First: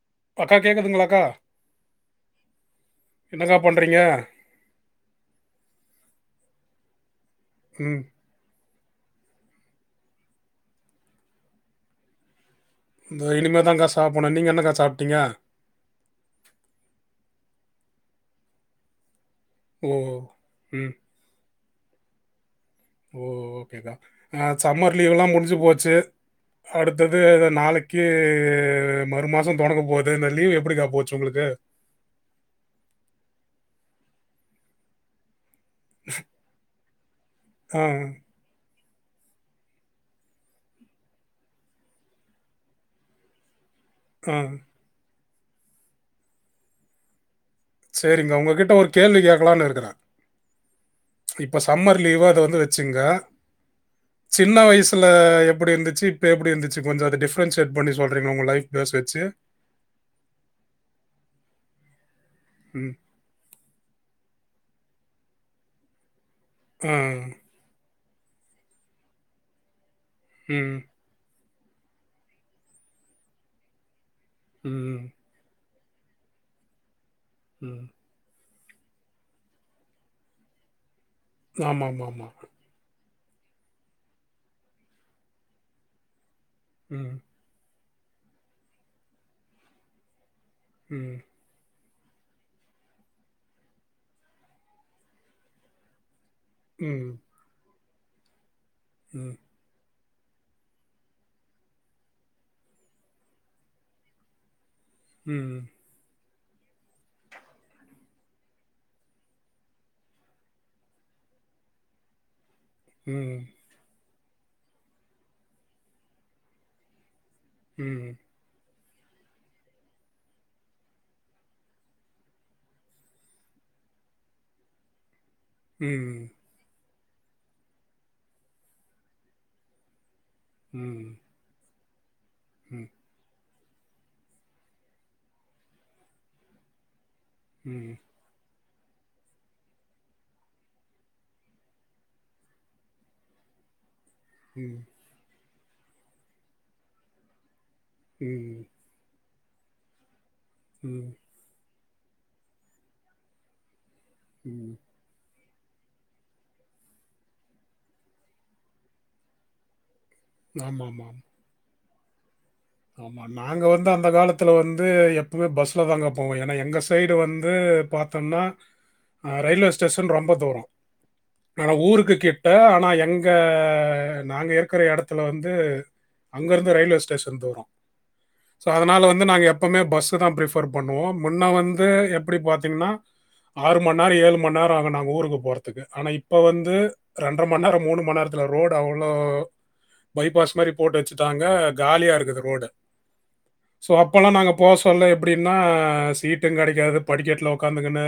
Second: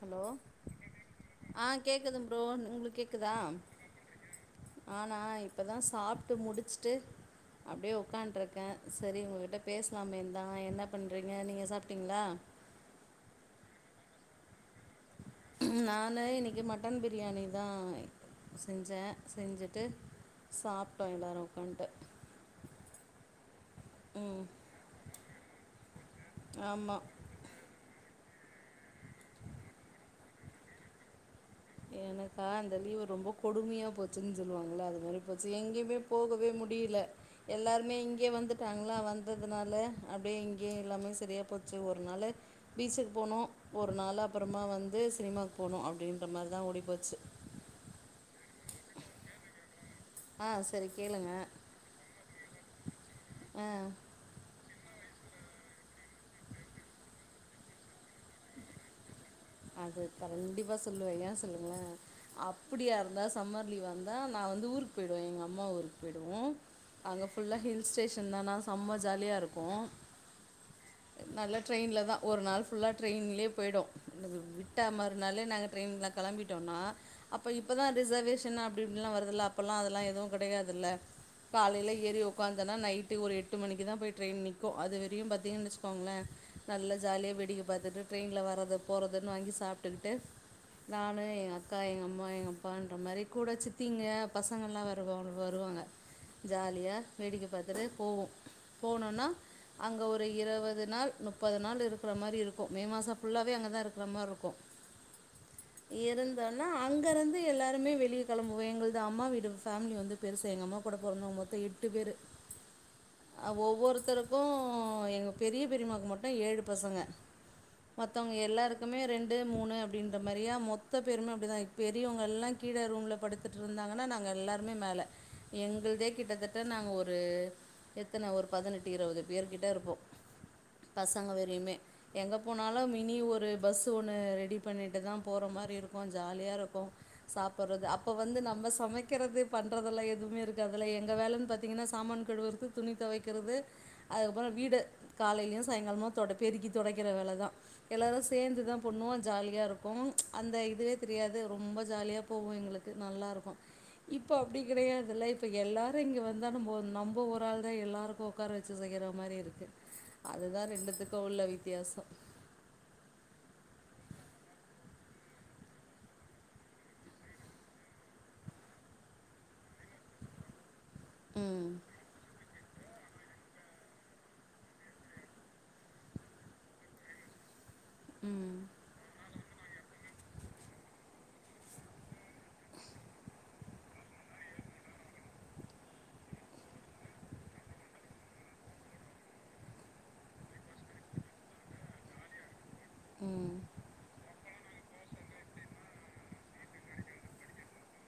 Hello அக்கா கேக்குதுங்களாக்கா ஆஹ் கேக்குது ப்ரோ உங்களுக்கு கேக்குதா என்னக்கா பண்ணுறீங்க ஆனா இப்பதா சாப்ட்டு முடிச்சுட்டு அப்டியே ம் உட்காண்டருக்கே செரி உங்ககிட்ட பேசலாமே தா என்ன பண்றிங்க நீங்க சாப்ட்டிங்களா இந்தோ இனிமேதாக்கா சாப்புட்ணு நீங்க என்னக்கா சாப்ட்டீங்க நானு இன்னைக்கு மட்டன் பிரியாணி தா செஞ்சே செஞ்சுட்டு ஓ ம் சாப்ட்டோ எல்லோரு முன்ட்டு ஓ அதா அ சம்மர் லீவ்ல்லா முடி ஞ்சு போச்சு ஆமா அடுத்தது இத நாளைக்கு க்கு மறு மாசோ தொடங்க போது இந்த லீவ் எப்படி கா போச்சு உங்களுக்கு எனக்கா இந்த லீவு ரொம்ப கொடுமையா போச்சுன்னு சொல்லுவாங்கள அது மாரி போ ச்சு எங்கேயுமே போகவே முடில ஆ எல்லாருமே இங்கே வந்துட்டா எல்லா வந்ததுனால அப்டியே இங்கே எல்லாமே செரியா போச்சு ஒரு நாளு பீச்சுக்கு போனோ ஒரு நாள் ஆ அப்பறமா வந்து சினிமாக் போனோ அப்டின் அந்த மாரி தா ஓடி போச்சு சேரிங்க உங்ககிட்ட ஒரு கேள்வி கேக்கலான்னு இருக்குற ஆ சரி கேளுங்க இப்ப சம்மர் லீவு அத வந்து வெச்சுக்குங்க ஆ சின்ன வயசு ப்ல்ல எப்டி இருந்துச்சு இப்ப எப்டி இருந்துச்சு கொஞ்சோ அத டிஃப்ரன்சியேட் பண்ணி சொல்றீங்ளா உங்க லைஃப் டேஸ் வெச்சு அது கண்டிப்பா சொல்லுவேங்க சொல்லுங்களே ம் அப்டியா இருந்தா சம்மர் லீவ் வந்தா‌ நா வந்து ஊருக்கு போயிடுவ எங்க அம்மா ஊருக்கு போய் டுவோ ஆ அங்க ஃபுல்லா ஹில் ஸ்டேஷன் தானா சம்ம ஜாலியா இருக்கு உம் நால்லா ட்ரைன்ல தா ஒரு நாள் ஃபுல்லா ட்ரைன்லே போய்டு விட்டா ம் மறுநாளே நாங்க ட்ரெயின்ல கெளம்பிட்டோனா அப்ப இப்ப ம் தா ரிசர்வேஷ் சின்ன அப்டேட்ன்லா வருதுல அப்பலா அதெல்லா எதுவு கெடையாதுல காலைல ஏறி ஆமாமாமா. ஒக்காந்தனா நைட் ட்டு ஒரு எட்டு மணிக்குதா போய் ட்ரெயின் நிக்கு அது வரையு பாத்தீங்கன் வெச்சுகோங்களே நல்லா ம். ஜாலியா வேடிக்க பாத்துட்டு ட்ரெயின்ல வரது போறதுன்னு வாங்கி சாப்ட்டுக்கிட்டு நானு ம். ஏ அக் க்கா எங்கம்மா எங்கப்பான்ற மாரி கூட சித்திங்க பசங்கள்லா வருவோனு வருவாங்க ஜாலியா ம். வேடிக்க பாத்துட்டு போவோ போனோன்னா ம். அங்க ஒர் ரு இருவது நாள் முப்பது நாள் இருக்கிற மாரி இருக்கு மே மாச ஃபுல்லாவே அங்கதா இருக்கிற மார்ருக்கு உம் உம் ஒன்னா அங்கருந்து எல்லாருமே வெளிய கெளம்புவே எங்கள்து அம்மா வீடு ஃபேம்லி வந்து பெருசு எங்க அம்மா கூட பொறந்தவ்ங்க மொத்த எட்டு பேரு ம். அஹ் ஒவ்வொருத்தருக் கு எங்க பெரிய பெரிமாக்கு மட்டு ஏழு பசங்க ம். மத்தவ்ங்க எல்லாருக் அமே ரெண்டு மூணு அப்படின்ற மாதிரியா மொத்த பேருமே அப்படிதான் பெரியவங்க எல்லாம் கீழே ரூம்ல படுத்துட்டு இருந்தாங்கன்னா நாங்க எல்லாருமே மேல எங்கள்தே ம். கிட்டத்தட்ட நாங்கள் ஒரு ஒரு எத்தனை ஒரு பதினெட்டு இருபது பேர்கிட்ட இருப்போ ம். ம். பசங்கவரயுமே எங்க ம். போனாலும் மினி ஒரு பஸ்ஸு ஒன்று ரெடி பண்ணிட்டு தான் போற மாதிரி இருக்கு ஜாலியாக இருக்கு சாப்பிடுறது ம். அப்ப வந்து நம்ம சமைக்கிறது பண்ணுறதெல்லாம் எதுவுமே இருக்காதுல்ல எங்க வேலைன்னு பாத்திங்கன்னா சாமான் கழுவுறது துணி துவக்கிறது அதுக்கப்புறம் வீடு ம். காலையிலையு சாயங்காலம தொட பெருக்கி தொடக்கிற வேலை தான் சேர்ந்துதான் பண்ணுவ ஜாலியாக இருக்கு அந்த இதுவே ம். தெரியாது ரொம்ப ஜாலியா போவோம் எங்களுக்கு நல்லா இருக்கும் இப்போ அப்படி ம். கிடையாது ஃலைப் எல்லாரு இங்க வந்தா நம்ம நம்ப ஒரு ஆள் தான் எல்லாருக்கு உட்கார வச்சு செய்ற மாதிரி இருக்கு அது தான் ஆமாமாம். ஆமா. ரெண்டுத்துக்கும் உள்ள வித்தியாசம் ஆமா நாங்கள் வந்து அந்த காலத்தில்ல வந்து எப்பமே பஸ்ல தாங்க போவோம் ஏன்னா எங்க சைடு வந்து பாத்தோம்னா ரயில்வே ஸ்டேஷன் ரொம்ப தூரம் ம் நான் ஊருக்கு கேட்டு ஆனால் எங்கே நாங்கள் இருக்கிற இடத்துல வந்து அங்கேருந்து ரயில்வே ஸ்டேஷன் தூரம் ம் சோ அதனால வந்து நாங்க எப்ப இப்போவுமே பஸ்ஸு தான் ப்ரிஃபர் பண்ணுவோம் முன்னே வந்து எப்படி பாத்தீங்கன்னா ஆறு மணிநேரம் ஏழு மணிநேரம் ஆகும் நாங்கள் ஊருக்கு போகுறதுக்கு ஆனால் இப்போ வந்து ரெண்டுரை மணி நேரம் மூணு மணி நேரத்தில் ரோடு அவ்ளோ பைபாஸ் மாதிரி போட்டு வச்சுட்டாங்க காலியாக இருக்குது ரோட ம் சோ அப்பல்லாம் நாங்க போக சொல்ல எப்படின்னா சீட்டு கிடைக்காது படிக்கெட்டில உ்காந்துங்கன்னு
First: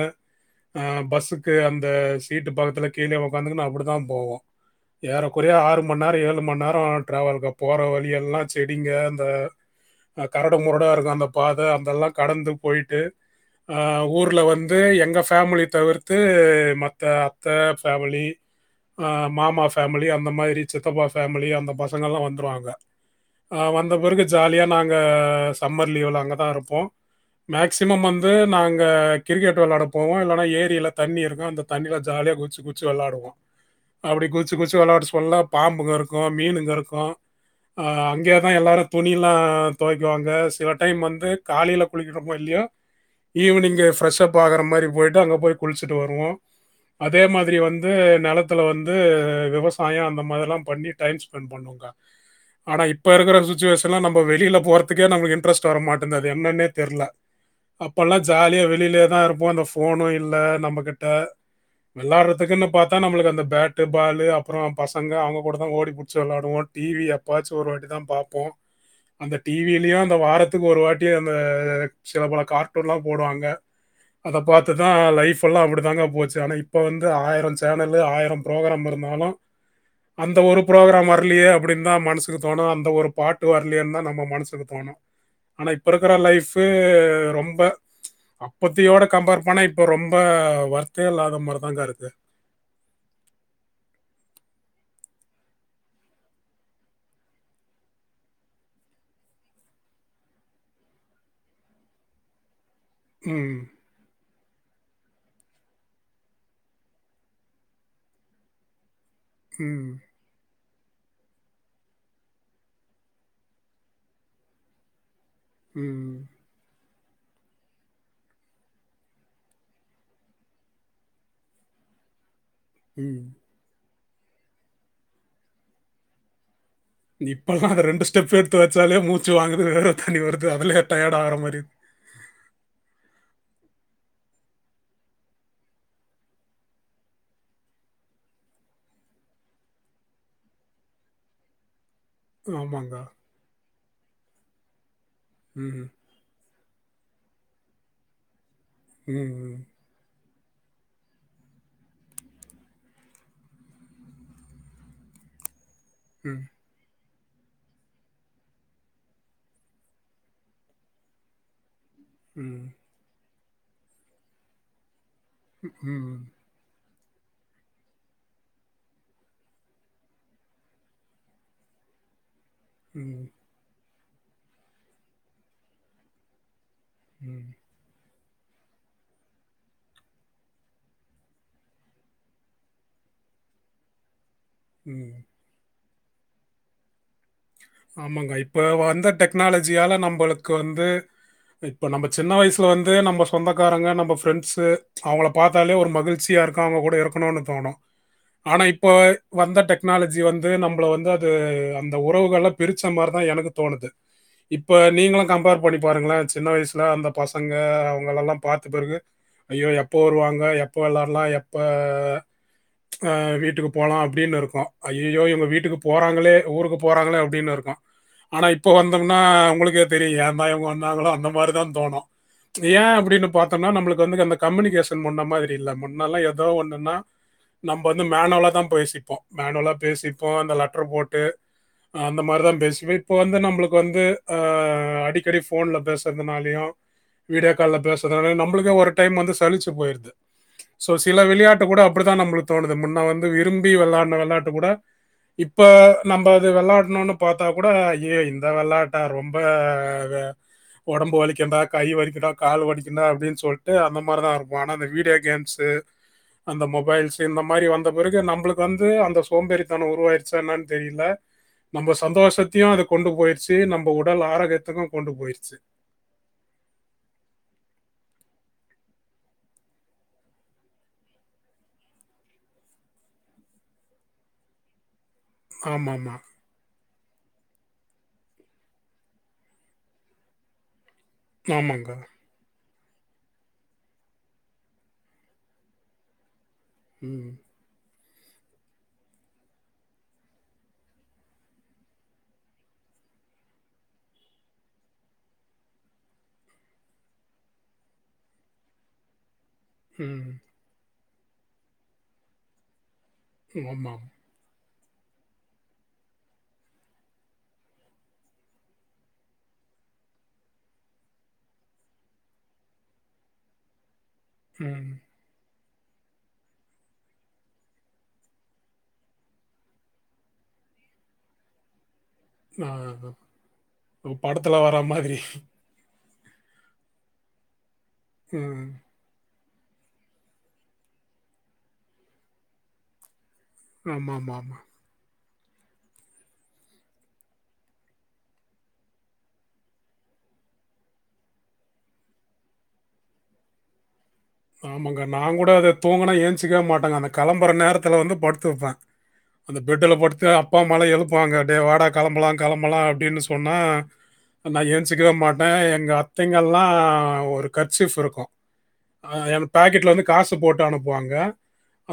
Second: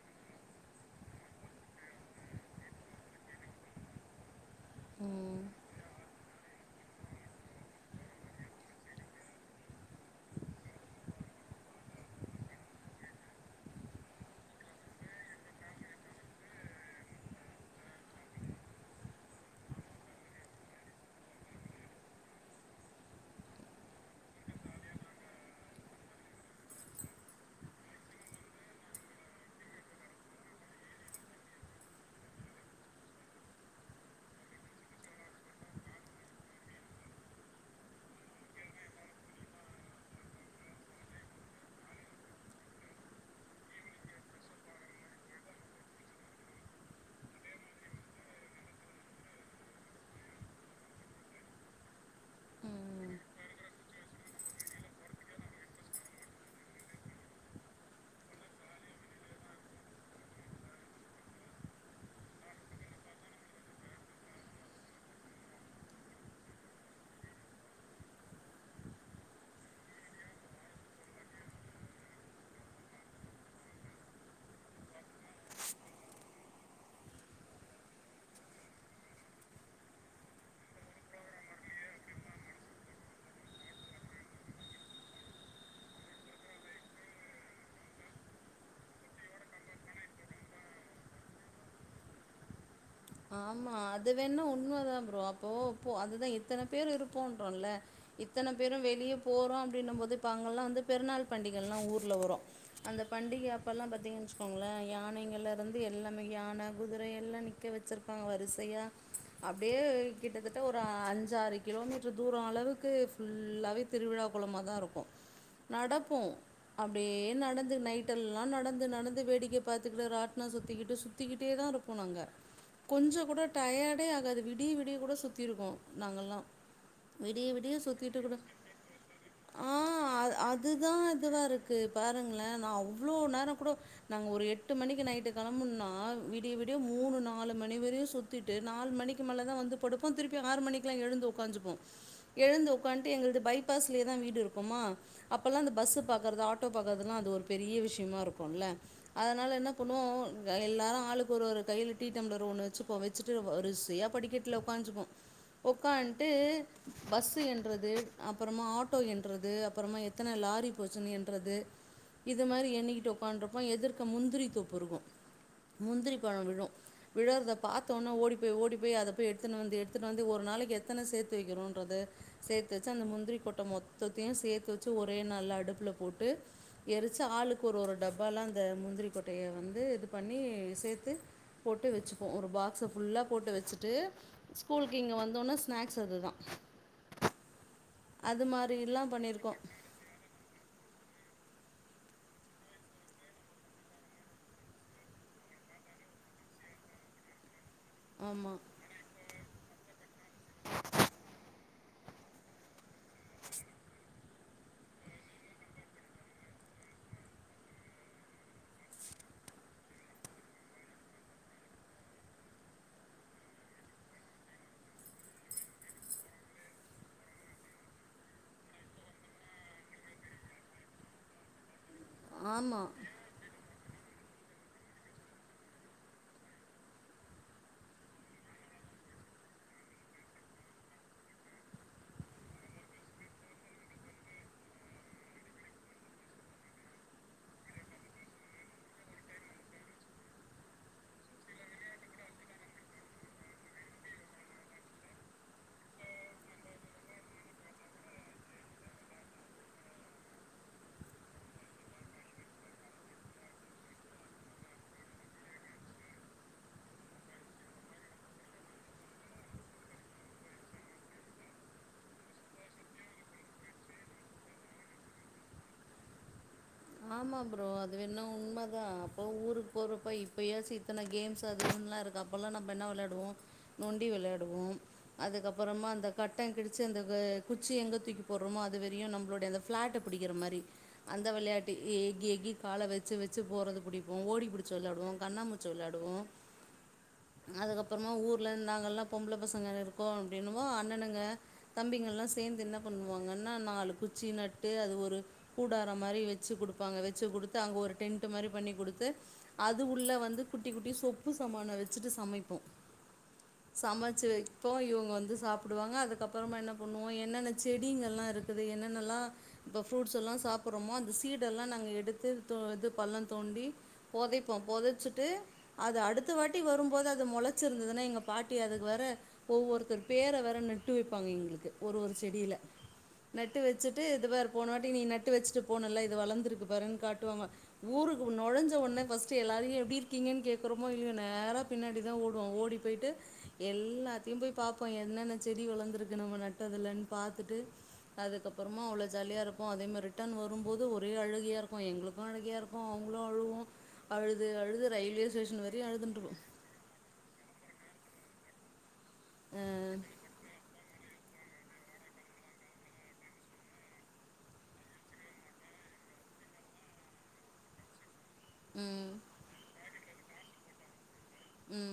பஸ்ஸுக்கு அந்த சீட்டு பக்கத்தில கீழே உ்காந்துங்கன்னு அப்படி தான் போவோம் ம் ஏறக்குறைய ஆறு மணி நேரம் ஏழு மணி நேரம் டராவல் போற வழி எல்லாம் செடிங்க அ ஆ கரடு முரடா அந்த பாத அதல்லாம் கடந்து போயிட்டு ஊர்ல வந்து எங்க பேமிலி தவிர்த்து மத்த அத்த பேமிலி மாமா பேமிலி அந்த மாறி சித்தப்பா பேமிலி அந்த பசங்கல்லாம் வந்துருவாங்க ஆ வந் ந்த பிறகு ஜாலியா நாங்க சம்மர் லீவ்ல அங்க தா இருப்போம் மேக்சிமம் வந்து நாங்க கிரிக்கெட் விளாட போவோம் இல்லனா ஏரியில் தண்ணி இருக்கும் அந்த தண்ணியில் ஜாலியா குச்சி குச்சி விளாடுவோம் அப்டி குச்சி குச்சி விளாட சொல்ல பாம்புங்க இருக்கும் மீனுங்க இருக்கும் அங்கயே தா எல்லாரரும் துணிலாம் தொய்க்குவாங்க சில டைம் வந்து காலைல குளிக்குறோமோ இல்லையோ ஈவினிங் பிரஷுப் ஆகுற மாரி போய்ட்டு அங்க போய் குளிச்சிட்டு வருவோம் அதே மாதிரி வந்து நெலத்துல வந்து விவசாயம் அந்த மாதிரிலாம் பண்ணி டைம் ஸ்பென்ட் பண்ணுவோங்க ஆனா இப்போ ம் இருக்குற சிடுவேஷன் இப்பல்லா நம்ப வெளில போறதுக்கே நம்மளுக்கு இட்ரெஸ்ட் வர மாட்டேந்து அது என்னென்னே தெர்ல அப்போல்லா ஜாலியா வெளிலேயே தா இருப்போ அந்த ஃபோனும் இல்ல நம்மக்கிட்ட வெளாட்றதுக்குன்னு பாத்தா நம்மளுக்கு அந்த பேட்டு பாலு அப்றோ பசங்க அவுங்க கூட தா ஓடி புடிச்சி வெளாடுவோ டி வி எப்பாச்சும் ஒரு வாட்டி தா பாப்போம் அந்த டிவிலயும் அந்த வாரத்துக்கு ஒரு வாட்டி அந்த சில பல கார்ட்டூன்லாம் போடுவாங்க அத பாத்துதா லைஃப் எல்லாம் அப்டி தாங்க போச்சு ஆனா இப்ப வந்து ஆயிரம் சேனல்லு ஆயிரம் ப்ரோக்ராம் இருந்தாலும் அந்த ஒரு ப்ரோக்ராம் வரலயே அப்படின்னு தான் மனசுக்கு தோணும் அந்த ஒரு பாட்டு விட்டு வரலயேன்னு தான் நம்ம மனசுக்கு தோணும் ஆனா இப்ப இருக்கிற லைஃப ரொம்ப அப்பத்தியோட கம்பேர் பண்ண இப்ப ரொம்ப வருத்தே இல்லாத மாதிரிதாங்க இருக்கு ஆமா அது வேணா உண்மதா ப்ரோ அப்போ போ அதுதா இத்தன பேரு இருப்போன்றோல இத்தன பேரும் வெளியே போறோம் அப்டின்ன போது இப்ப அங்க எல்லாம் வந்து பெருநாள் பண்டிகல்லாம் ஊர்ல வரும் அந்த பண்டிக ம் அப்பெல்லாம் பாத்தீங்கன்ன வச்சுக்கோங்களேன் யாங்கள்ல இருந்து எல்லாமே யான குதிர எல்லாமே நிக்க வெச் வச்சுருப்பாங்க வரிசையா அப்டியே ம் கிட்டத்த கிட்ட ஒரு அஞ்சாறு கிலோமீட்டர் தூரம் அளவுக்கு ஃபுல்லாகவே திருவிழா கோலமா தான் இருக்கும் நடப்போ ம் அப்டியே நடந்து நைட்டெல்லா நடந்து நடந்து வேடிக்க பாத்துக்கிட்டு ராட்னம் சுத்திக்கிட்டு சுத்திக்கிட்டே தா இருப்போ நாங்க கொஞ்சோ ம் கூட டயாடே ஆ அது விடிய விடிய கூட சுத்தி இருக்கோம் நாங்கல்லாம் விடிய இப்பெல்லாம் விடிய அது ரெண்டு சுத்திட்டு கூட ஸ்டெப் எடுத்து வச்சாலே மூச்சு வாங்குது வேற தண்ணி ஆஹ் வருது அதுலயே அதுதா டயர்ட் ஆகிற இதுவா மாதிரி இருக்கு பாருங்களேன் நா அவ்வளோ நேரம் கூட நாங்க ஒரு எட்டு மணிக்கு நைட்டு கெளம்புனா விடிய விடிய மூணு நாலு மணி வரையும் சுத்திட்டு நாலு மணிக்கு மேல தா வந்து படுப்போம் திருப்பி ஆறு மணிக்கெலாம் எழுந்து உட்காஞ்சிப்போம் எழுந்து ஆமாங்க உக்கான்ட்டு எங்களது பைபாஸ் லேதா வீடு இருக்குமா அப்போல்லாம் இந்த ம் பஸ் பாக்கறது ஆட்டோ பாக்கறது அதேல்லாம் பெரிய விஷயமா இருக்கும் போம்ல அதனால ம் என்ன பண்ணுவோ எல்லாரு ஆளுக்கு ஒரு ஒரு கையில டி டி டம்ளர் ஒன்னு வெச்சுப்போ வெச்சுட்டு வரிசயா படிக்கட்டுல உக்காஞ்சிப்போ ஒக்கான்ட்டு ம் பஸ் என்றது அப்றமா ஆட்டோ என்றது அப்றமா எத்தன லாரி போச்சுன்னு என்றது இது மாரி ம் என்னைிக்கிட்டோ பண்றப்போ எதிர்க்க முந்திரி தோப்பு இருக்கோ முந்திரி ம் பழோ விழு விழறத பாத்தோன்னே ஓடி போய் ஓடி போய் அத போய் எடுத்துட்டு வந்து எடுத்துட்டு வந்து ஒரு நாளைக்கி எத்தன சேத்து வைக்கிறோன்றது சேத்துவச்சு அந்த ம் முந்திரிகொட்ட மொ தொத்தயும் சேத்து வச்சு ஒரே நால்ல அடுப்புல போட்டு எரிச்சு ம் ஆளுக்கு ஒரு ஒரு டப்பு அப்பலாம் அந்த முந்திரிக்கொட்டைய வந்து இது பண்ணி சேத்து போட்டு போட்டு வச்சுப்போம் ஒரு பாக்ஸ ஃபுல்லா போட்டு வச்சுட்டு ஸ்கூலுக்கு இங்க ம் வந்தவொன ஸ்னாக்ஸ் இதுதான் ஆமாங்க இப்போ வந்த டெக்னாலஜியால நம்மளுக்கு வந்து இப்ப நம்ம சின்ன வயசுல வந்து நம்ம சொந்தக்காரங்க நம்ம ஃப்ரெண்ட்ஸு அவங்கள பாத்தாலே ஒரு மகிழ்ச்சியா இருக்கு அவங்க கூட இருக்கணுனு தோணு ஆமாம் ஆனா இப்போ வந்த ட டெக்னாலஜி வந்து நம்மள வந்து அது அந்த உறவுகளை பிரிச்ச மாதிரி தான் எனக்கு தோணுது இப்போ நீங்களு கம்பேர் பண்ணி பாருங்களே சின்ன வயசில் அந்த பசங்க அவங்கள எல்லா பார்த்த பிறகு ஐயோ எப்போ வருவாங்க எப்போ விளாடலா எப்போ வீட்டுக்கு போகலா அப்படின்னு இருக்கோம் ஐயோ இவங்க வீட்டுக்கு போறாங்களே ஊருக்கு போறாங்களே அப்படி ப்டின் இருக்கு ஆனா இப்ப வந்தம்னா உங்குளுக்கே தெரியு ஏந்தா இவுங்க வந்தாங்களோ அந்த மாரி தாந் தோணு இது ஏ ஆமாம் அப்டினு பாத்தம்னா நம்ளுக் வந்து அந்த கம்யூனிகேஷன் முன்ன மாதிரி இல்ல முன்னெல்லாம எதோ ஒன்னுன்னா நம்ப வந்து மேனுவலா தா பேசிப்போ மேனுவலா பேசிப்போ அந்த லெட்ரு போட்டு அ அந்த மாரிதா பேசுப இப்ப வந்து நம்பளுக் வந்து அ அடிக்கடி ஃபோன்ல பேசுறதுனாலயு வீடியோ கால்ல பேசுறதுனாலயு நம்புளுக்கே ஒரு டைம் வந்து சலிச்சு போய்ருது சோ சில விளயாட்ட கூட அப்டிதா நம்ளுக் தோணுது முன்ன வந்து விரும்பி வெளாட்ன வெளாட்டு கூட இப்ப நம்ப அது வெளா ட்னுனு பாத்தா கூட அய்யயே இந்த வெளாட்டா ரொம்ப வ ஒடம்பு வலிக்குண்டா கை வலிக்குண்டா கால் வலிக்குண்டா அப்டின் சொல்ட்டு அந்த மார்தாருப்போ ஆனா இந்த வீடியோ கேம்ஸு அந்த மொபைல்ஸு இந்த மாரி வந்த பிறகு நம்பளுக் வந்து அந்த சோம்பேறித்தனோ உருவாயிருச்சா என்னான் தெரியில நம்ம சந்தோஷத்தையு அது கொண்டு போயிருச்சு நம்ப உடல் ஆரோக்கயத்துக்கு கொண்டு போயிருச்சு ஆமா ப்ரோ அது வேண்ணா உண்மை தா அப்போ ஊருக் போறப்ப இப்பயாச்சு இத்தன கேம்ஸ் அது இதுன்லா இருக்கு அப்பல்லா நம்ப என்ன வெளையாடுவோ நொண்டி வெளையாடுவோ அதுக்கப்பறமா ஆமா அந்த ஆமா கட்டங் கிழிச்சு அந்த க குச்சி எங்க தூக்கி போட்றோமோ அது வரையு நம்மளோடய அந்த ஃபிளாட்ட பிடிக்கற மாரி அந்த விளையாட் எ ஆமாங்க எக்கி எக்கி கால வெச்சு வெச்சு போறது புடிப்போ ஓடி புடிச்சு வெளாடுவோ கண்ணா மூச்சு வெளாடுவோ உம் அப்பறமா ஊர்ல நாங்கள்லா பொம்பள பசங்க இருக்கோ அப்டின்னவு அண்ணனுங்க தம்பிங்கள்லா சேந்து என்ன பண்ணுவாங்கன்னா நாலு குச்சி நட்டு அது ஒரு கூடாரம் மாரி வெ ச்சு குடுப்பாங்க வெச்சு குடுத்து அங்க ஒரு டென்ட் மாரி பண்ணி குடுத்து அது உள்ள ம் வந்து குட்டி குட்டி சோப் ப்பு சாமான வெச்சுட்டு சமைப்போ ஆமா சமைச்சு வெ ப்போ இவுங்க வந்து சாப்புடுவாங்க அதுக்கப்பறமா என்ன பண்ணுவோ என்னென்ன செடிங்கல்லா இருக்குது என்னென்னெல்லா இப்ப ஃப்ரூட்ஸ் எல்லா சாப்பறமோ அந்த ஸ் ஈடெல்லா நாங்க எடுத்து து இது பள்ளந் தோண்டி பொதைப்போ ம் பொதைச்சிட்டு அது அடுத்த வாட்டி வரும்போது அது மொளச்சிருந்துதுனா எங்க பாட்டி அதுக்கு வேற ஒவ்வொருத்தர் பேர வேற நட்டு வெப்பாங்க எங்ளுக்கு ஒரு ஒரு எடியில ஆ, நட்டு வெச்சுட்டு இத பாரு படத்துல போன வர வாட்டி நீ மாதிரி நட்டு வெச்சுட்டு போனல்ல இது வளந்திருக்கு பாருன் காட்டுவாங்க ஊருக்கு ம் நொழைஞ்ச ஒன்னே ஃபஸ் ட்டு எல்லாரையு எப்டி இருக்கீங்கன் கேக்கறோமோ இல்லியோ நேரா பின்னாடி தா ஓடுவோ ஓடி போயிட்டு ஆமா ஆமா எல்லாத்தையும் போய் ஆமா பாப்போ என்னென்ன செடி வளந்திருக்கு நம்ம நெட்டதுலன் பாத்துட்டு அதுக்கப்புறமா அவ்ளோ ஜாலியா இருக்கு அதே மாரி ரிட்டர்ன் வரும்போது ஒ ஒரே அழுகையா இருக்கு எங்குளுக்கு அழுகையா இருக்கு அவுங்குளு அழுவ்வு ஆமாங்கா நாங் கூட அத தூங்கனா அழுதுன்ட்டுருப்போம் ஏஞ்சுக்கவே மாட்டங்கா அந்த கெளம்பற நேர த்துல வந்து படுத்துருப்பே அந்த பெட்டுல அஹ் படுத்து அப்பா அம்மால எழுப் வாங்க டே வாடா கெளம்பலா கெளம்பலா அப்டின்னு சொன்னா நா எஞ்சிக்கவே மாட்டே எங்க அத்தைங்கள்லா ஒரு கர்சிஃப் இருக்கு உம் அ என் பேக்கெட்ல வந்து காச போட்டு அனுப்புவாங்க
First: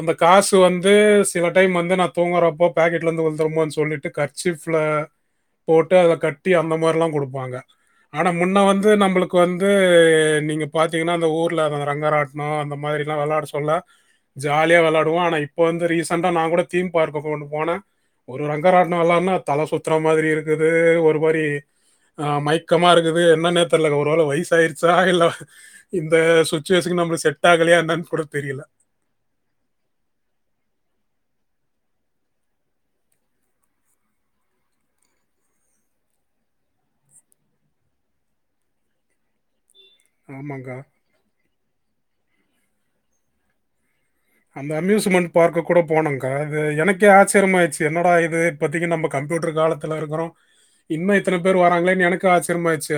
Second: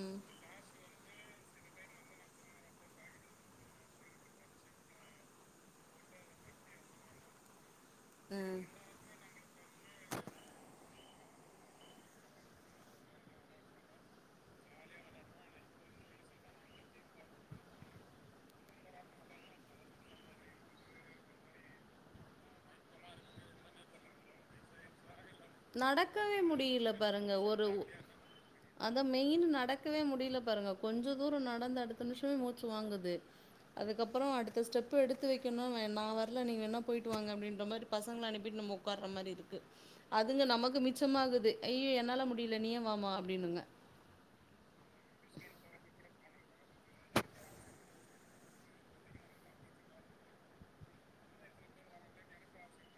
அந்த காசு வந்து சில டைம் வந்து நா தூங்கறப்போ பேக்கெட்ல இருந்து உழுந்துருமோ சொல்லிட்டு கர்ச்சிஃப்ல போட்டு அத கட்டி அந்த மாரிலா கொடுப்பாங்க. ஆனா முன்ன அஹ் வந்து நம்மளுக்கு வந்து நீங்க பாத் திங்கனா அந்த ஊர்லதா ரங்கராட்னோ அந்த மாதிரி எல்லா வெளாட சொல்ல ஜாலியா வெளாடுவோ ஆனா இப்ப வந்து ரீசண்டா நா கூட தீம் பார்க்கு கொ போனே ஒரு ரங்கராட்னோ வெளாடுனா தல சுத்துற மாதிரி இருக்குது ஒரு மாரி ஆ மயக்கமா இருக்குது என்னனே தெர்ல ஒருவேள வயசு ஆயிருச்சா இல்ல இந்த நடக்கவே முடி யில சிச்சுவேஷன் நம்மளுக்கு பாருங்க செட் ஒரு ஆகலையா என்னன்னு கூட தெரியல. அத மெயின் நடக்கவே முடியல பாருங்க கொஞ்சோ தூரம் நடந்த அடுத்த நிமிஷமே மூச்சு வாங்குது அதுக்கப்புறோ அடுத்த ஸ்டெப்பு எடுத்து வைக்கணு நா வரல நீங்க வேணா போயிட்டு வாங்க அப்டின்ற மாரி பசங்கள அனுப்பிட்டு நம்ம உட்காற மாரி இருக்கு அதுங்க ஆமாங்க. நமக்கு மிச்சமாகுது ஐயோ என்னால முடி டில நீயு வாமா அப்டின்னுங்க அந்த அம்யூஸ்மெண்ட் பார்க்கு கூட போனங்க்கா அது எனக்கே ஆச்சரியமா ஆயிச்சு என்னடா இது பாத்தீங்க நம்ம கம்ப்யூட்டர் காலத்துல இருக்கிறோ இன்னு இத்தன பேர் வராங்களேன்னு எனக்கு ஆச்சரியம் ஆயிச்சு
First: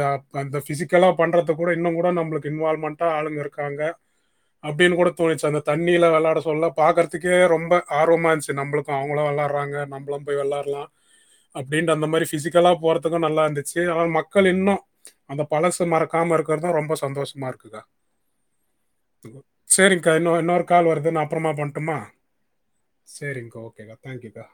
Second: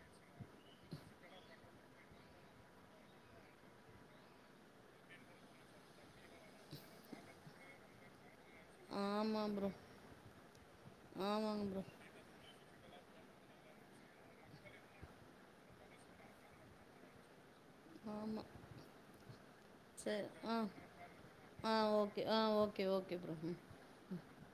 ஃபிசிக்கலா பண்றது கூட இன்னு கூட நமக்கு இன்வால்வ்மெண்டா ஆளுங்க இருக்காங்க அப்படின்னு கூட தோணிச்சு அந்த த ண்ணில வெளாட சொல்ல பாக்கறதுக்கே ரொம்ப ஆர்வமா இன்ச்சு நம்மளுக் கு அவங்களா ஆமா ப்ரோ வெளாடுறாங்க நம்ளும் போய் வெளாடலா ஆமாங்க ப்ரோ அப்டின்னு அந்த மாரி ஃபிசிக்கலா போறதுக்கும் நல்லா இருந்துச்சு ஆனா மக்கள் இன்னு அந்த பழசு மறக்காம இருக்கறதுதா ரொம்ப சந்தோஷமா இருக்குக்கா ஆமா செரிங்க்கா சரி இன்னொ ஆ இன்னொரு கால் வருது நா அப்புறமா ஆ பண்ணட்டுமா ஓகே ஆ ஓகே ஓகே ப்ரோ ம் சரிங்க்கா ஓகேக்கா தேங்க்யூக்கா